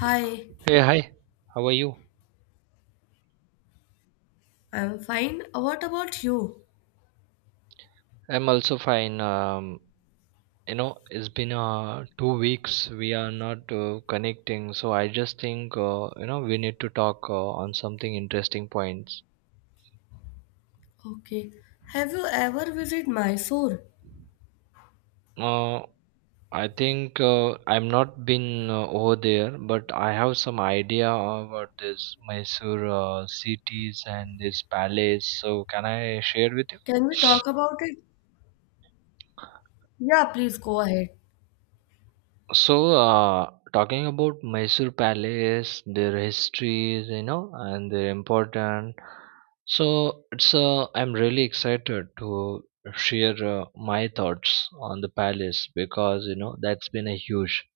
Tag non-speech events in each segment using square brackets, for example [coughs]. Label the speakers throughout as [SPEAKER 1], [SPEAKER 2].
[SPEAKER 1] Hi,
[SPEAKER 2] Hey, hi. How are you?
[SPEAKER 1] I'm fine. What about you?
[SPEAKER 2] I'm also fine. It's been 2 weeks we are not connecting, so I just think we need to talk on something interesting points.
[SPEAKER 1] Okay. Have you ever visited Mysore?
[SPEAKER 2] Uh, I think I'm not been over there, but I have some idea about this Mysore cities and this palace. So can I share with you?
[SPEAKER 1] Can we talk about it? Yeah, please go ahead.
[SPEAKER 2] So, talking about Mysore Palace, their histories, and their important. So, it's I'm really excited to share my thoughts on the palace because that's been a huge.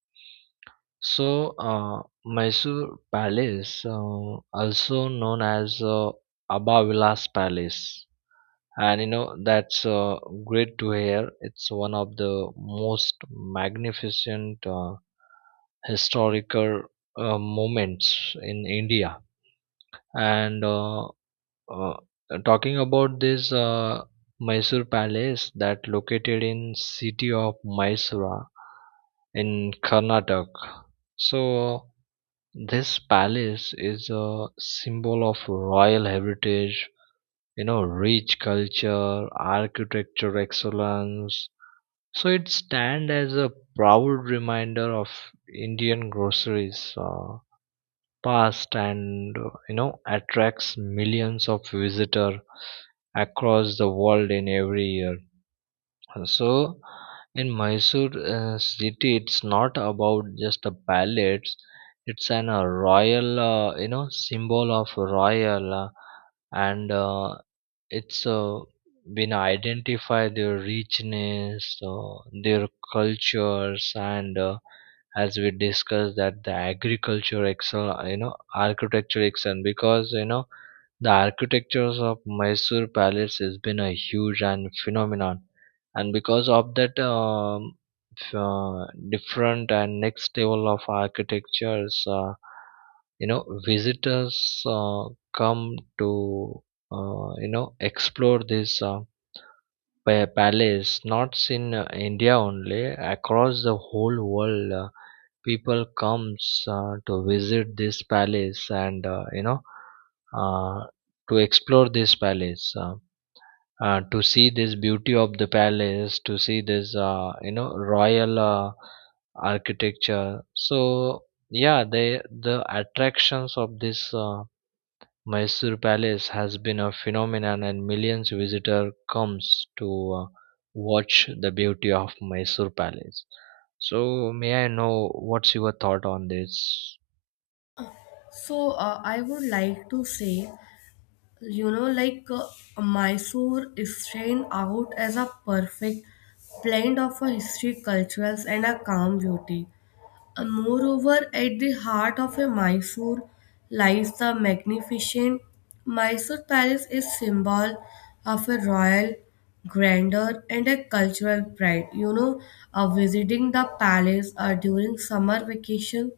[SPEAKER 2] So, Mysore Palace, also known as Abha Vilas Palace, and that's great to hear it's one of the most magnificent historical moments in India. And uh, talking about this Mysore Palace that located in city of Mysore in Karnataka. So this palace is a symbol of royal heritage, rich culture, architecture excellence, so it stands as a proud reminder of Indian groceries past and attracts millions of visitor across the world in every year. So in Mysore city, it's not about just the palates. It's an royal, symbol of royal and it's been identify their richness, their cultures and as we discussed that the agriculture excel, architecture excel because the architectures of Mysore palace has been a huge and phenomenon. And because of that different and next level of architectures, visitors come to explore this palace, not in India only, across the whole world. People comes to visit this palace and uh, to explore this palace, to see this beauty of the palace, to see this royal architecture. So yeah, the attractions of this Mysore Palace has been a phenomenon, and millions visitor comes to watch the beauty of Mysore Palace. So may I know what's your thought on this?
[SPEAKER 1] So, I would like to say, like Mysore is stand out as a perfect blend of a history, cultures, and a calm beauty. And moreover, at the heart of a Mysore lies the magnificent Mysore Palace is symbol of a royal grandeur and a cultural pride. Visiting the palace during summer vacation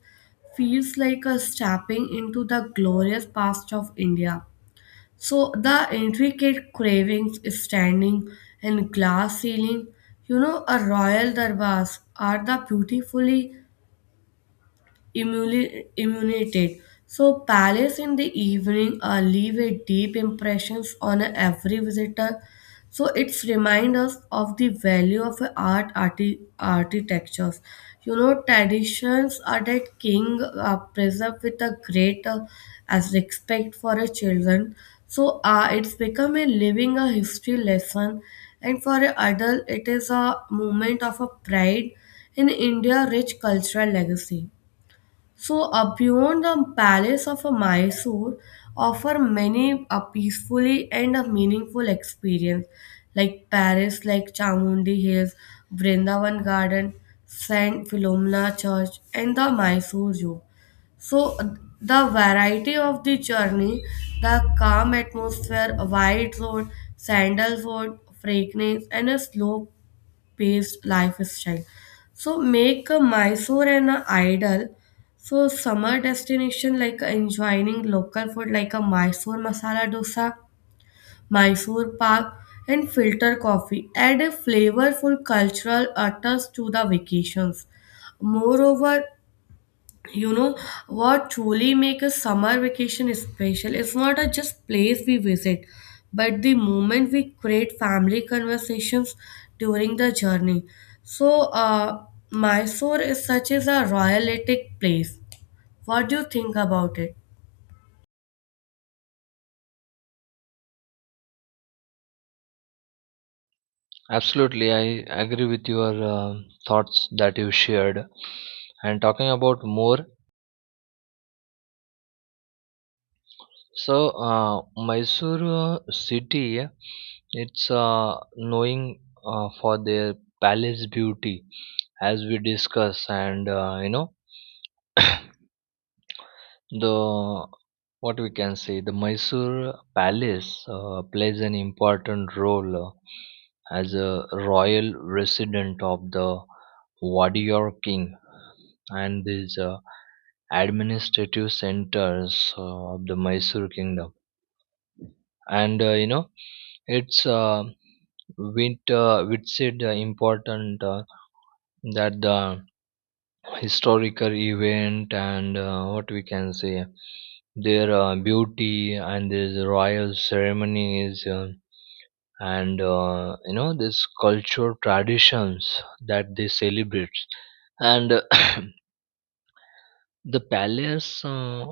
[SPEAKER 1] feels like a stepping into the glorious past of India. So the intricate cravings standing and glass ceiling, a royal darbars are the beautifully immunitated. So palace in the evening leave a deep impressions on every visitor. So it's remind us of the value of art, architectures. Traditions are that king preserved with a great as respect for a children. So it's become a living a history lesson, and for a adult, it is a moment of a pride in India rich cultural legacy. So, beyond the palace of a Mysore, offer many a peacefully and a meaningful experience, like Paris, like Chamundi Hills, Vrindavan Garden, Saint Philomena Church, and the Mysore Zoo. So, the variety of the journey, the calm atmosphere, wide road, sandalwood, fragrance, and a slow paced lifestyle. So make a Mysore an idol. So summer destination like enjoying local food like a Mysore masala dosa, Mysore pak, and filter coffee add a flavorful cultural utterance to the vacations. Moreover, you know what truly make a summer vacation special is not a just place we visit but the moment we create family conversations during the journey. So Mysore is such as a royalistic place. What do you think about it?
[SPEAKER 2] Absolutely, I agree with your thoughts that you shared. And talking about more, so Mysore city, it's knowing for their palace beauty, as we discuss. And you know. The what we can say the Mysore palace plays an important role as a royal resident of the warrior king, and these administrative centers of the Mysore kingdom. And it's with said important that the historical event. And what we can say their beauty and these royal ceremonies, and this cultural traditions that they celebrate, and [coughs] [clears throat] the palace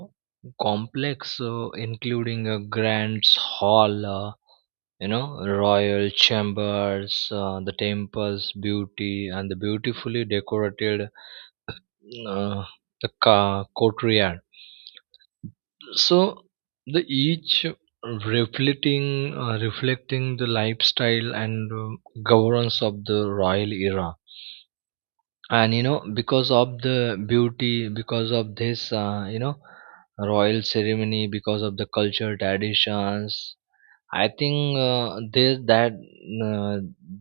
[SPEAKER 2] complex, including a grand hall, you know royal chambers, the temple's beauty, and the beautifully decorated uh, courtyard. So the each reflecting, reflecting the lifestyle and governance of the royal era. And because of the beauty, because of this royal ceremony, because of the culture traditions, I think this that uh,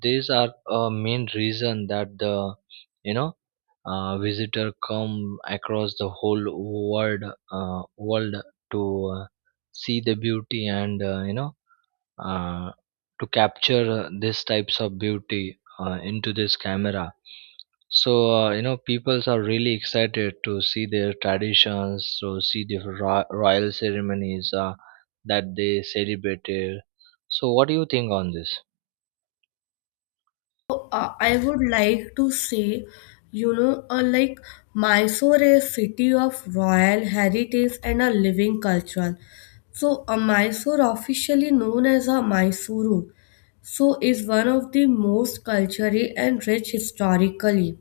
[SPEAKER 2] these are a main reason that the you know visitor come across the whole world world, to see the beauty and uh, to capture these types of beauty into this camera. So peoples are really excited to see their traditions, to see the royal ceremonies that they celebrated. So what do you think on this?
[SPEAKER 1] I would like to say, like Mysore is city of royal heritage and a living culture. So, Mysore, officially known as a Mysuru, so is one of the most culturally and rich historically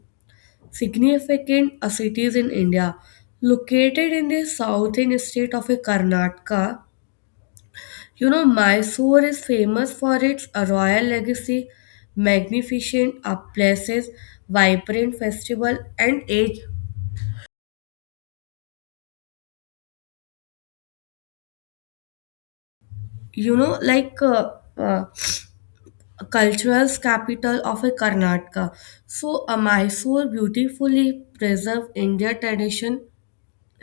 [SPEAKER 1] significant cities in India. Located in the southern state of Karnataka, Mysore is famous for its royal legacy, magnificent places, vibrant festival, and age. You know, like uh, uh, cultural capital of a Karnataka. So, Mysore beautifully preserve Indian tradition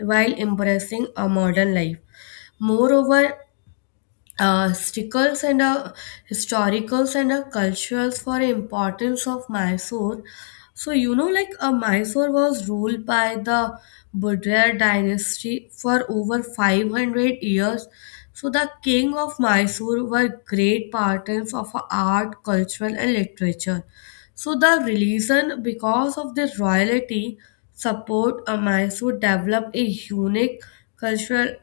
[SPEAKER 1] while embracing a modern life. Moreover, uh, historicals and uh, historicals and culturals for importance of Mysore. So like Mysore was ruled by the Budraya dynasty for over 500 years. So the king of Mysore were great patrons of art, cultural, and literature. So the religion, because of their royalty, support Mysore developed a unique cultural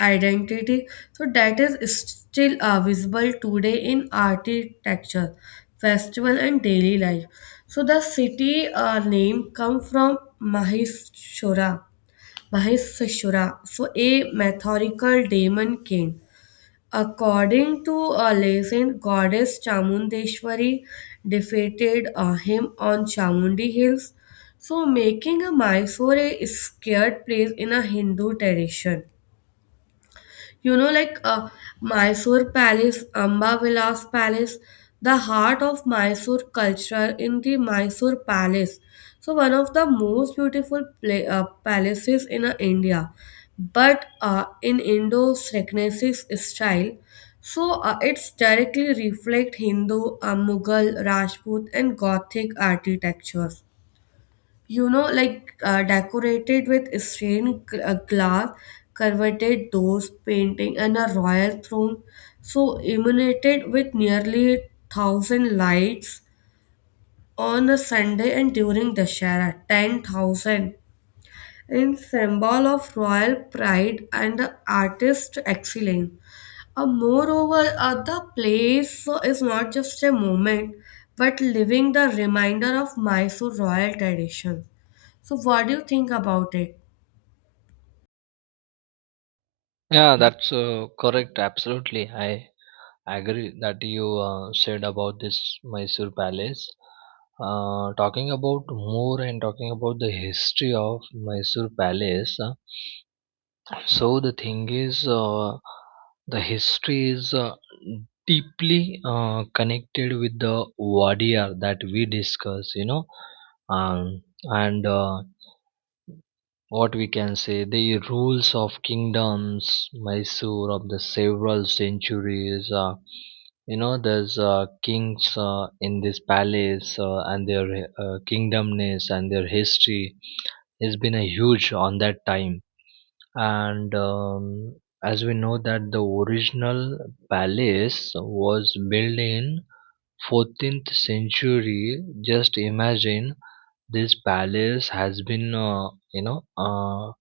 [SPEAKER 1] identity. So that is still visible today in architecture, festival, and daily life. So the city name come from Mahishura, Mahishasura, so a metaphorical demon king. According to a legend, goddess Chamundeshwari defeated him on Chamundi Hills, so making a Mysore a scared place in a Hindu tradition. You know, like uh, Mysore Palace, Amba Vilas Palace, the heart of Mysore culture in the Mysore Palace. So, one of the most beautiful palaces in India, but in Indo Renaissance style. So, it's directly reflect Hindu, Mughal, Rajput, and Gothic architectures. Decorated with stained glass, curvated doors, painting, and a royal throne. So illuminated with nearly 1,000 lights on a Sunday and during Dashera, 10,000 in symbol of royal pride and the artist excellence. Moreover, the place is not just a moment, but living the reminder of Mysore royal tradition. So, what do you think about it?
[SPEAKER 2] Yeah, that's correct. Absolutely, I agree that you said about this Mysore Palace. Talking about more and talking about the history of Mysore Palace. So the thing is, the history is deeply connected with the Wadiyar that we discuss. You know, um, and What we can say the rules of kingdoms Mysore of the several centuries, there's kings in this palace, and their kingdomness and their history has been a huge on that time. And as we know that the original palace was built in 14th century. Just imagine, this palace has been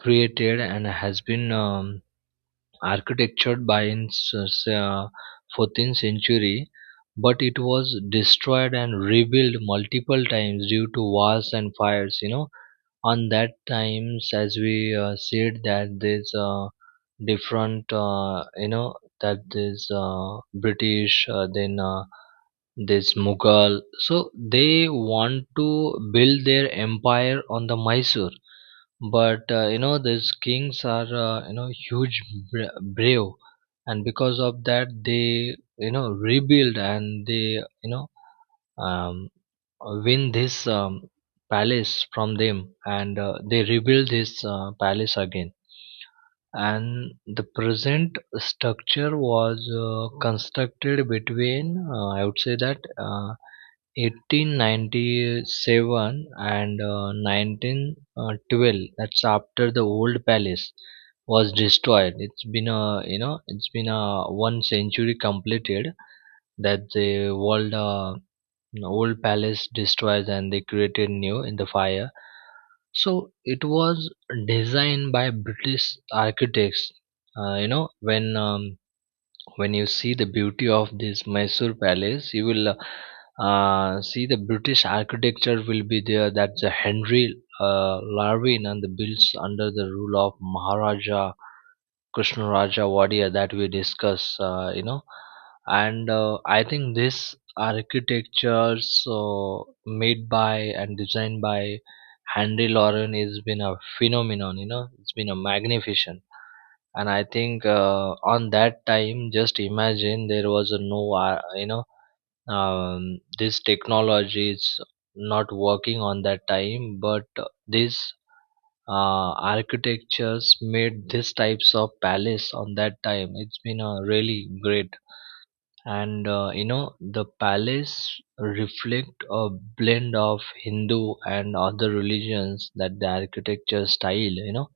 [SPEAKER 2] created and has been architectured by in 14th century, but it was destroyed and rebuilt multiple times due to wars and fires. On that times, as we said, that there's different, that there's British, then this Mughal. So they want to build their empire on the Mysore, but these kings are huge, brave. And because of that they rebuild, and they um, win this palace from them, and they rebuild this palace again. And the present structure was constructed between, I would say that 1897 and 1912. That's after the old palace was destroyed. It's been a one century completed, that the world an old palace destroyed and they created new in the fire. So it was designed by British architects. uh, you know when um, when you see the beauty of this Mysore palace, you will see the British architecture will be there. That's a Henry Larvin, and the builds under the rule of Maharaja Krishnaraja Wadia that we discuss. And I think this architectures made by and designed by Henry Lauren has been a phenomenon, it's been a magnificent. And I think on that time, just imagine there was a no, this technology is not working on that time, but this architectures made these types of palace on that time. It's been really great. And the palace reflect a blend of Hindu and other religions, that the architecture style, you know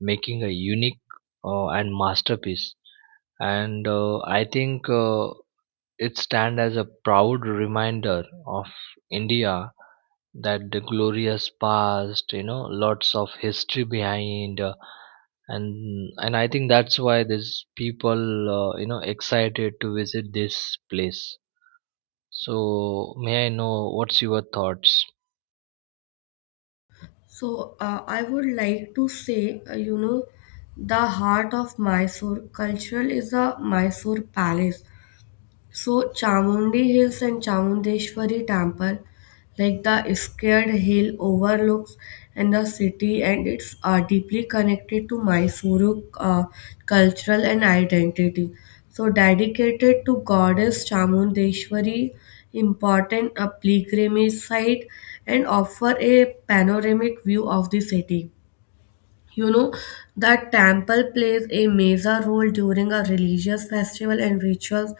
[SPEAKER 2] making a unique and masterpiece. And I think it stand as a proud reminder of India, that the glorious past, lots of history behind, and I think that's why these people excited to visit this place. So may I know what's your thoughts?
[SPEAKER 1] So, I would like to say, the heart of Mysore cultural is the Mysore Palace. So Chamundi Hills and Chamundeshwari Temple, like the scared hill overlooks and the city and it's deeply connected to Mysuru cultural and identity. So dedicated to goddess Chamundeshwari, important a pilgrimage site and offer a panoramic view of the city. You know that temple plays a major role during a religious festival and rituals.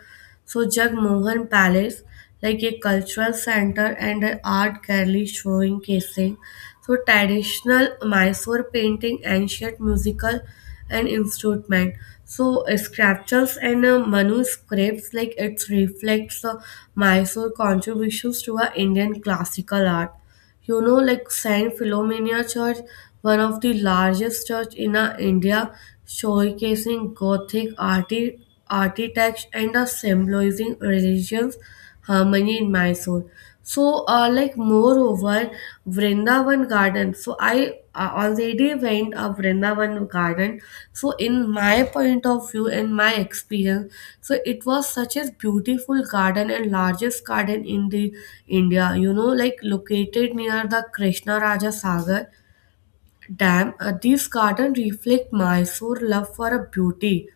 [SPEAKER 1] So Jagmohan Palace, like a cultural center and an art gallery showing, casing so traditional Mysore painting, ancient musical and instrument. So sculptures and manuscripts like it reflects Mysore contributions to our Indian classical art. Like Saint Philomena Church, one of the largest church in India, showcasing Gothic arti architects and symbolizing religions harmony in Mysore. So like moreover Vrindavan Garden. So I already went a Vrindavan Garden. So in my point of view, in my experience, so it was such a beautiful garden and largest garden in the India. You know, like located near the Krishna Raja Sagar dam. These gardens reflect Mysore love for a beauty,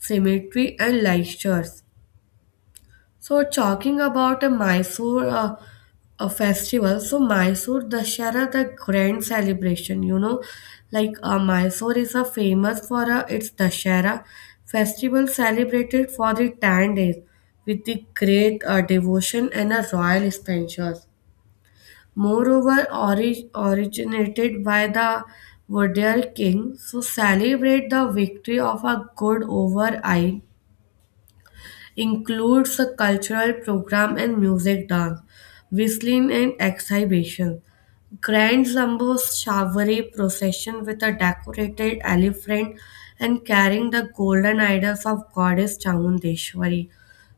[SPEAKER 1] symmetry, and luster. So talking about a Mysore a festival, so Mysore Dashara, the grand celebration, Mysore is a famous for its Dashara festival celebrated for the 10 days with the great devotion and a royal expenses. Moreover, originated by the Vodiyar king, so celebrate the victory of a good over ill includes a cultural program and music dance, whistling and exhibition. Grand Zambo Shavari procession with a decorated elephant and carrying the golden idols of goddess Chamundeshwari.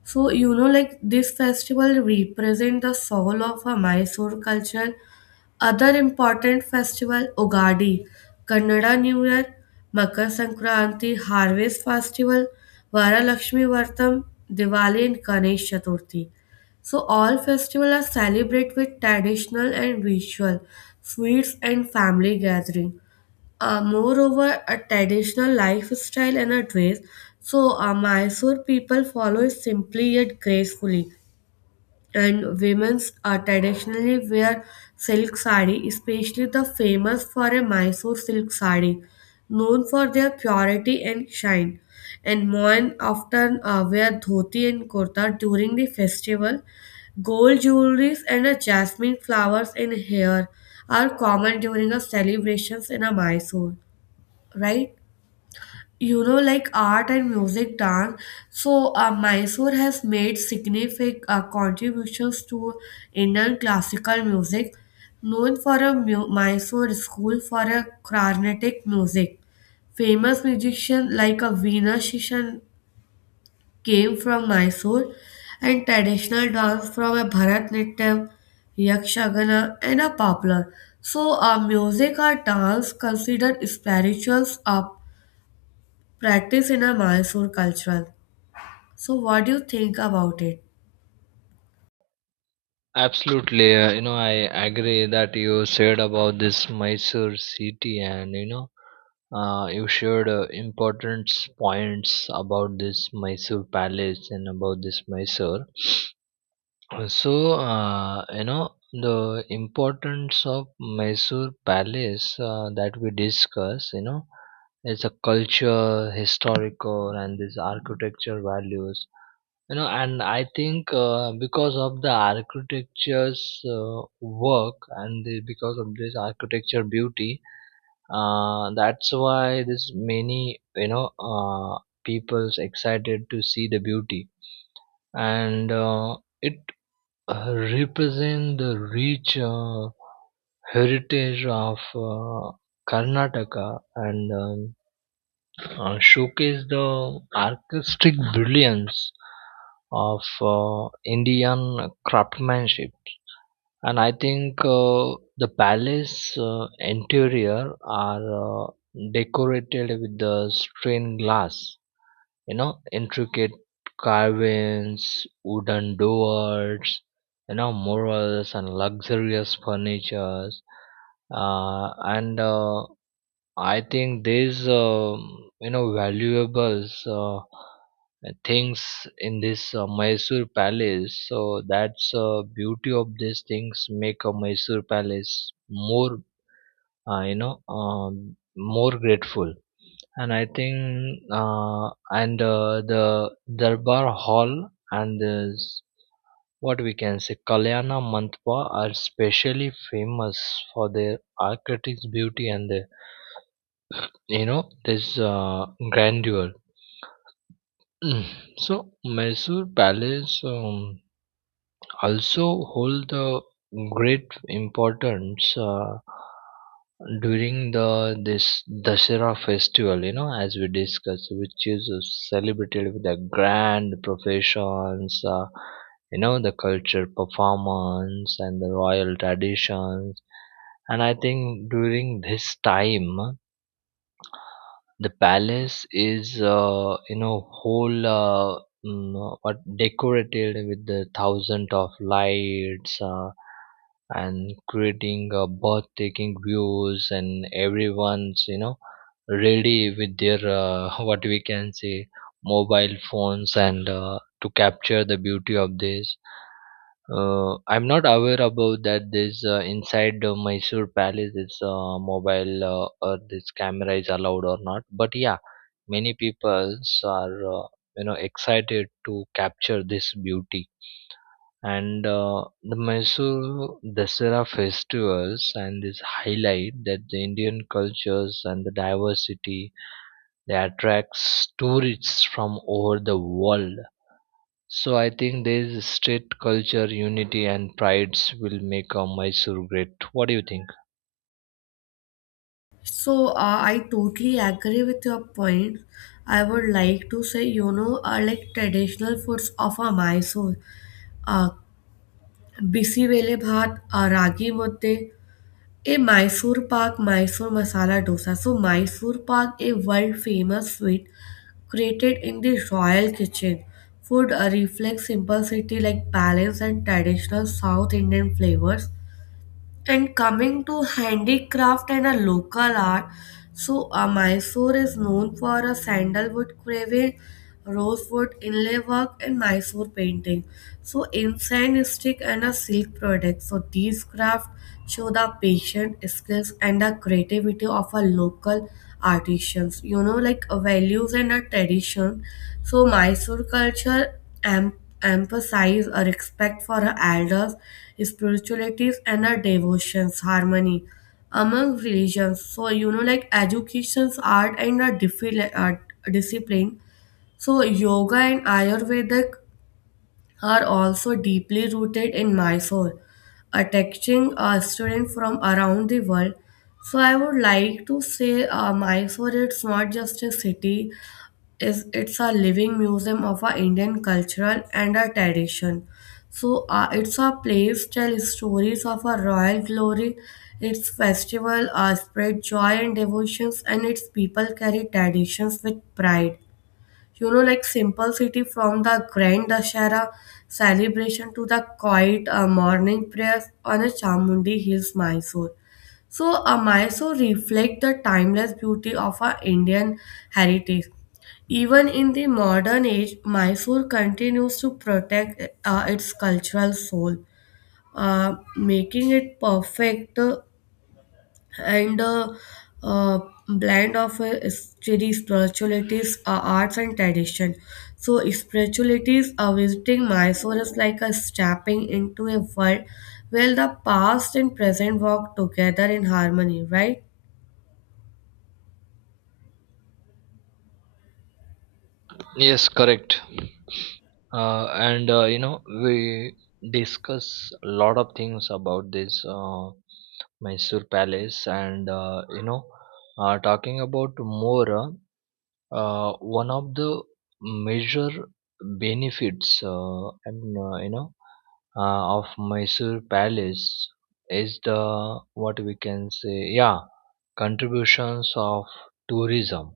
[SPEAKER 1] So like this festival represents the soul of a Mysore culture. Other important festival Ugadi, Kannada New Year, Makar Sankranti, Harvest Festival, Varalakshmi Vartam, Diwali and Ganesh Chaturthi. So all festivals are celebrated with traditional and ritual, sweets and family gathering. Moreover, a traditional lifestyle and a dress. So Mysore people follow it simply yet gracefully and women traditionally wear silk sari, especially the famous for a Mysore silk sari, known for their purity and shine. And Mohan often wear dhoti and kurta during the festival. Gold jewelries and jasmine flowers in hair are common during the celebrations in Mysore, right? Like art and music dance. So Mysore has made significant contributions to Indian classical music, known for a Mysore school for a Carnatic music. Famous musicians like a Veena Shishan came from Mysore, and traditional dance from a Bharatnatyam, Yakshagana and a popular. So, music or dance considered spirituals practice in a Mysore cultural. So, what do you think about it?
[SPEAKER 2] Absolutely. I agree that you said about this Mysore city, and you shared important points about this Mysore palace and about this Mysore. So, the importance of Mysore Palace that we discuss, it's a culture, historical, and these architecture values. And I think because of the architecture's work, and because of this architecture beauty, that's why this many, people's excited to see the beauty. And it represent the rich heritage of Karnataka, and showcase the artistic brilliance of Indian craftsmanship. And I think the palace interior are decorated with the stained glass, intricate carvings, wooden doors, murals, and luxurious furnitures. Uh, and I think these valuables things in this Mysore palace. So that's beauty of these things make a Mysore palace more, more grateful. And I think and the Darbar Hall and this what we can say Kalyana Mandapa are specially famous for their architect's beauty and their, this grandeur. [clears throat] So Mysore Palace, also hold the great importance during the this Dasara festival, as we discussed, which is celebrated with a grand professions, the culture performance and the royal traditions. And I think during this time the palace is, whole, what decorated with the thousand of lights, and creating breathtaking views, and everyone's, ready with their [laughs] what we can say mobile phones, and to capture the beauty of this. I'm not aware about that. This inside Mysore Palace, this mobile or this camera is allowed or not. But yeah, many people are excited to capture this beauty. And the Mysore Dasara festivals and this highlight that the Indian cultures and the diversity, they attracts tourists from over the world. So I think there is state culture, unity, and prides will make Mysore great. What do you think?
[SPEAKER 1] So, I totally agree with your point. I would like to say, like traditional foods of a Mysore, uh, bisi vele bhat, ragi mudde, a Mysore pak, Mysore masala dosa. So, Mysore pak, a world famous sweet created in the royal kitchen. Food reflects simplicity like balance and traditional South Indian flavors. And coming to handicraft and a local art, so Mysore is known for a sandalwood carving, rosewood inlay work, and Mysore painting. So incense stick and a silk product. So these crafts show the patient skills and the creativity of a local artisans. Values and a tradition. So Mysore culture emphasize a respect for her elders, spiritualities, and her devotions, harmony among religions. So, like education's art and a discipline. So, yoga and Ayurvedic are also deeply rooted in Mysore, attracting students from around the world. So, I would like to say Mysore, it's not just a city, is it's a living museum of our Indian cultural and our tradition. So it's a place tell stories of our royal glory, its festival, spread joy and devotions, and its people carry traditions with pride. Like simple city from the grand Dashara celebration to the quiet morning prayers on a Chamundi Hills Mysore. So Mysore reflects the timeless beauty of our Indian heritage. Even in the modern age Mysore continues to protect its cultural soul, making it perfect and a, uh, blend of steady spiritualities, arts, and tradition. So, spiritualities are visiting Mysore is like a stepping into a world where the past and present walk together in harmony, right?
[SPEAKER 2] Yes, correct. And you know We discuss a lot of things about this Mysore Palace, and talking about more. One of the major benefits and you know of Mysore Palace is the what we can say, yeah, contributions of tourism,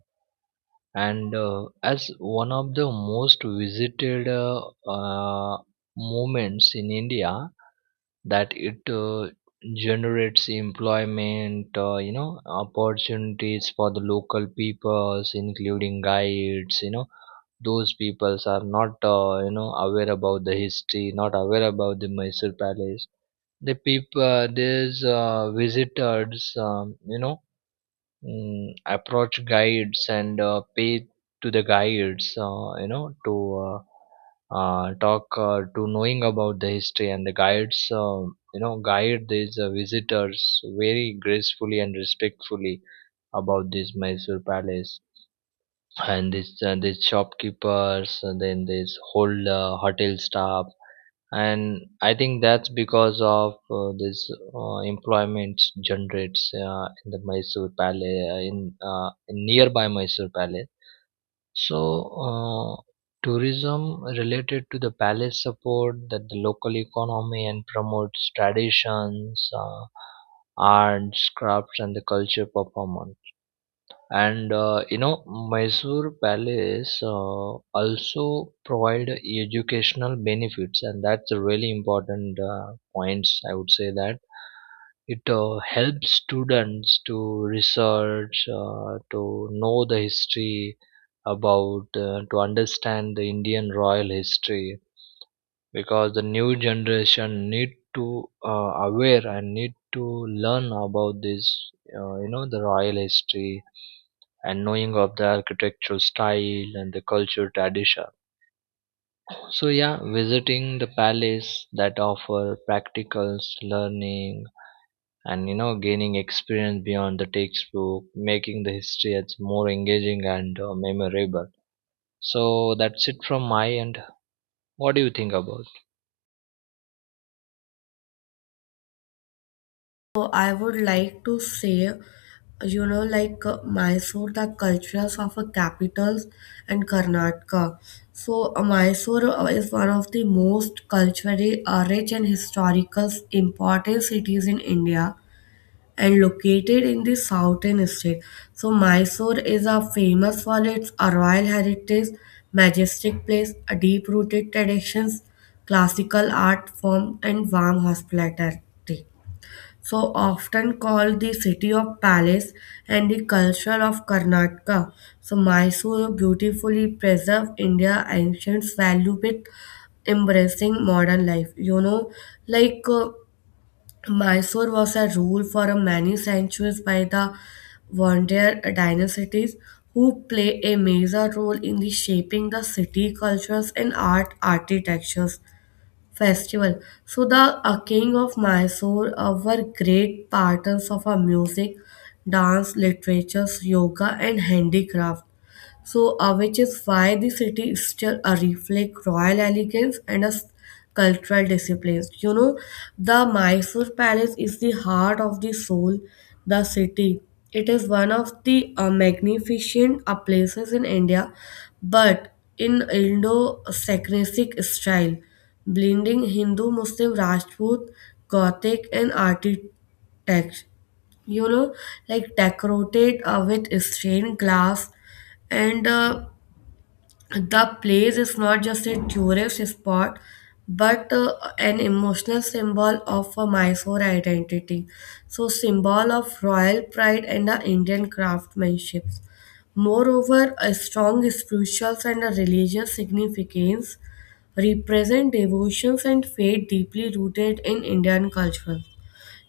[SPEAKER 2] and as one of the most visited uh, moments in India, that it generates employment opportunities for the local peoples, including guides. Those peoples are not aware about the history, not aware about the Mysore palace. These visitors, approach guides and pay to the guides, you know to uh, talk to knowing about the history, and the guides, guide these visitors very gracefully and respectfully about this Mysore palace, and this this shopkeepers, and then this whole hotel staff. And I think that's because of this employment generates in the Mysore palace, in nearby Mysore palace. So uh, tourism related to the palace support that the local economy and promotes traditions, arts, crafts, and the culture performance. And Mysore Palace also provide educational benefits, and that's a really important points, I would say, that it helps students to research, to know the history, about to understand the Indian royal history. Because the new generation need to aware and need to learn about this, the royal history, and knowing of the architectural style and the cultural tradition. So yeah, visiting the palace that offer practicals learning, and gaining experience beyond the textbook, making the history as more engaging and memorable. So that's it from my end. What do you think about?
[SPEAKER 1] So I would like to say, Mysore, the cultures of a capitals and Karnataka. So Mysore is one of the most culturally rich and historical important cities in India and located in the southern state. So Mysore is a famous for its royal heritage, majestic place, a deep-rooted traditions, classical art form, and warm hospitality, so often called the city of palace and the culture of Karnataka. So Mysore beautifully preserved India ancient value with embracing modern life. Like uh, Mysore was a rule for a many centuries by the Vandya dynasties who play a major role in the shaping the city cultures and art architectures festival. So the king of Mysore were great patrons of our music, dance, literature, yoga, and handicraft. So, which is why the city is still a reflect royal elegance and a cultural discipline. The Mysore Palace is the heart of the soul, the city. It is one of the magnificent places in India, but in Indo-Saracenic style, blending Hindu, Muslim, Rajput, Gothic, and architecture. you know like decorated with stained glass, and the place is not just a tourist spot but an emotional symbol of a Mysore identity, so symbol of royal pride and the Indian craftsmanship. Moreover a strong spiritual and a religious significance represent devotions and faith deeply rooted in Indian culture.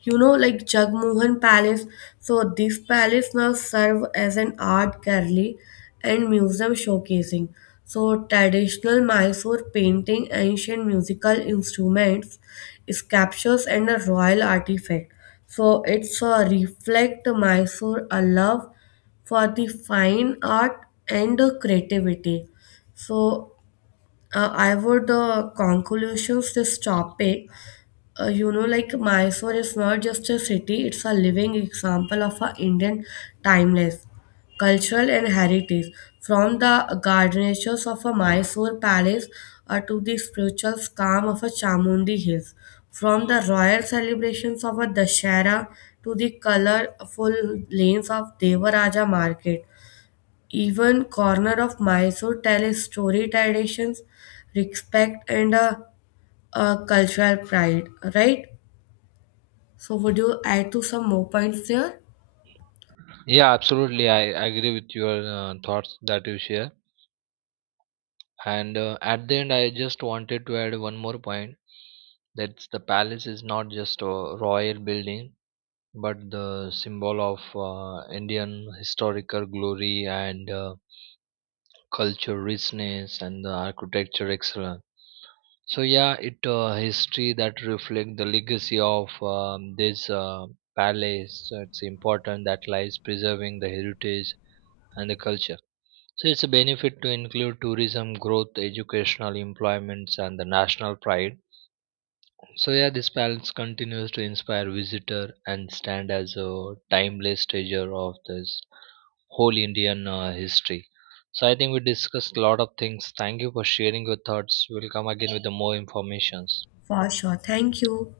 [SPEAKER 1] Like Jagmohan Palace. So this palace now serve as an art gallery and museum showcasing. So traditional Mysore painting, ancient musical instruments, sculptures, and a royal artifact. So it's a reflect Mysore a love for the fine art and the creativity. So I would conclusions this topic. Like Mysore is not just a city, it's a living example of a Indian timeless cultural and heritage. From the garnishes of a Mysore palace to the spiritual calm of a Chamundi Hills, from the royal celebrations of a Dashera to the colorful lanes of Devaraja Market, even corner of Mysore tell a story traditions, respect and a cultural pride, right? So, would you add to some more points there?
[SPEAKER 2] Yeah, absolutely. I agree with your thoughts that you share. And at the end, I just wanted to add one more point. That the palace is not just a royal building, but the symbol of Indian historical glory and culture richness and the architecture excellence. So yeah, it history that reflect the legacy of this palace. It's important that lies preserving the heritage and the culture. So it's a benefit to include tourism, growth, educational employments, and the national pride. So yeah, this palace continues to inspire visitor and stand as a timeless treasure of this whole Indian history. So I think we discussed a lot of things. Thank you for sharing your thoughts. We'll come again with the more informations.
[SPEAKER 1] For sure. Thank you.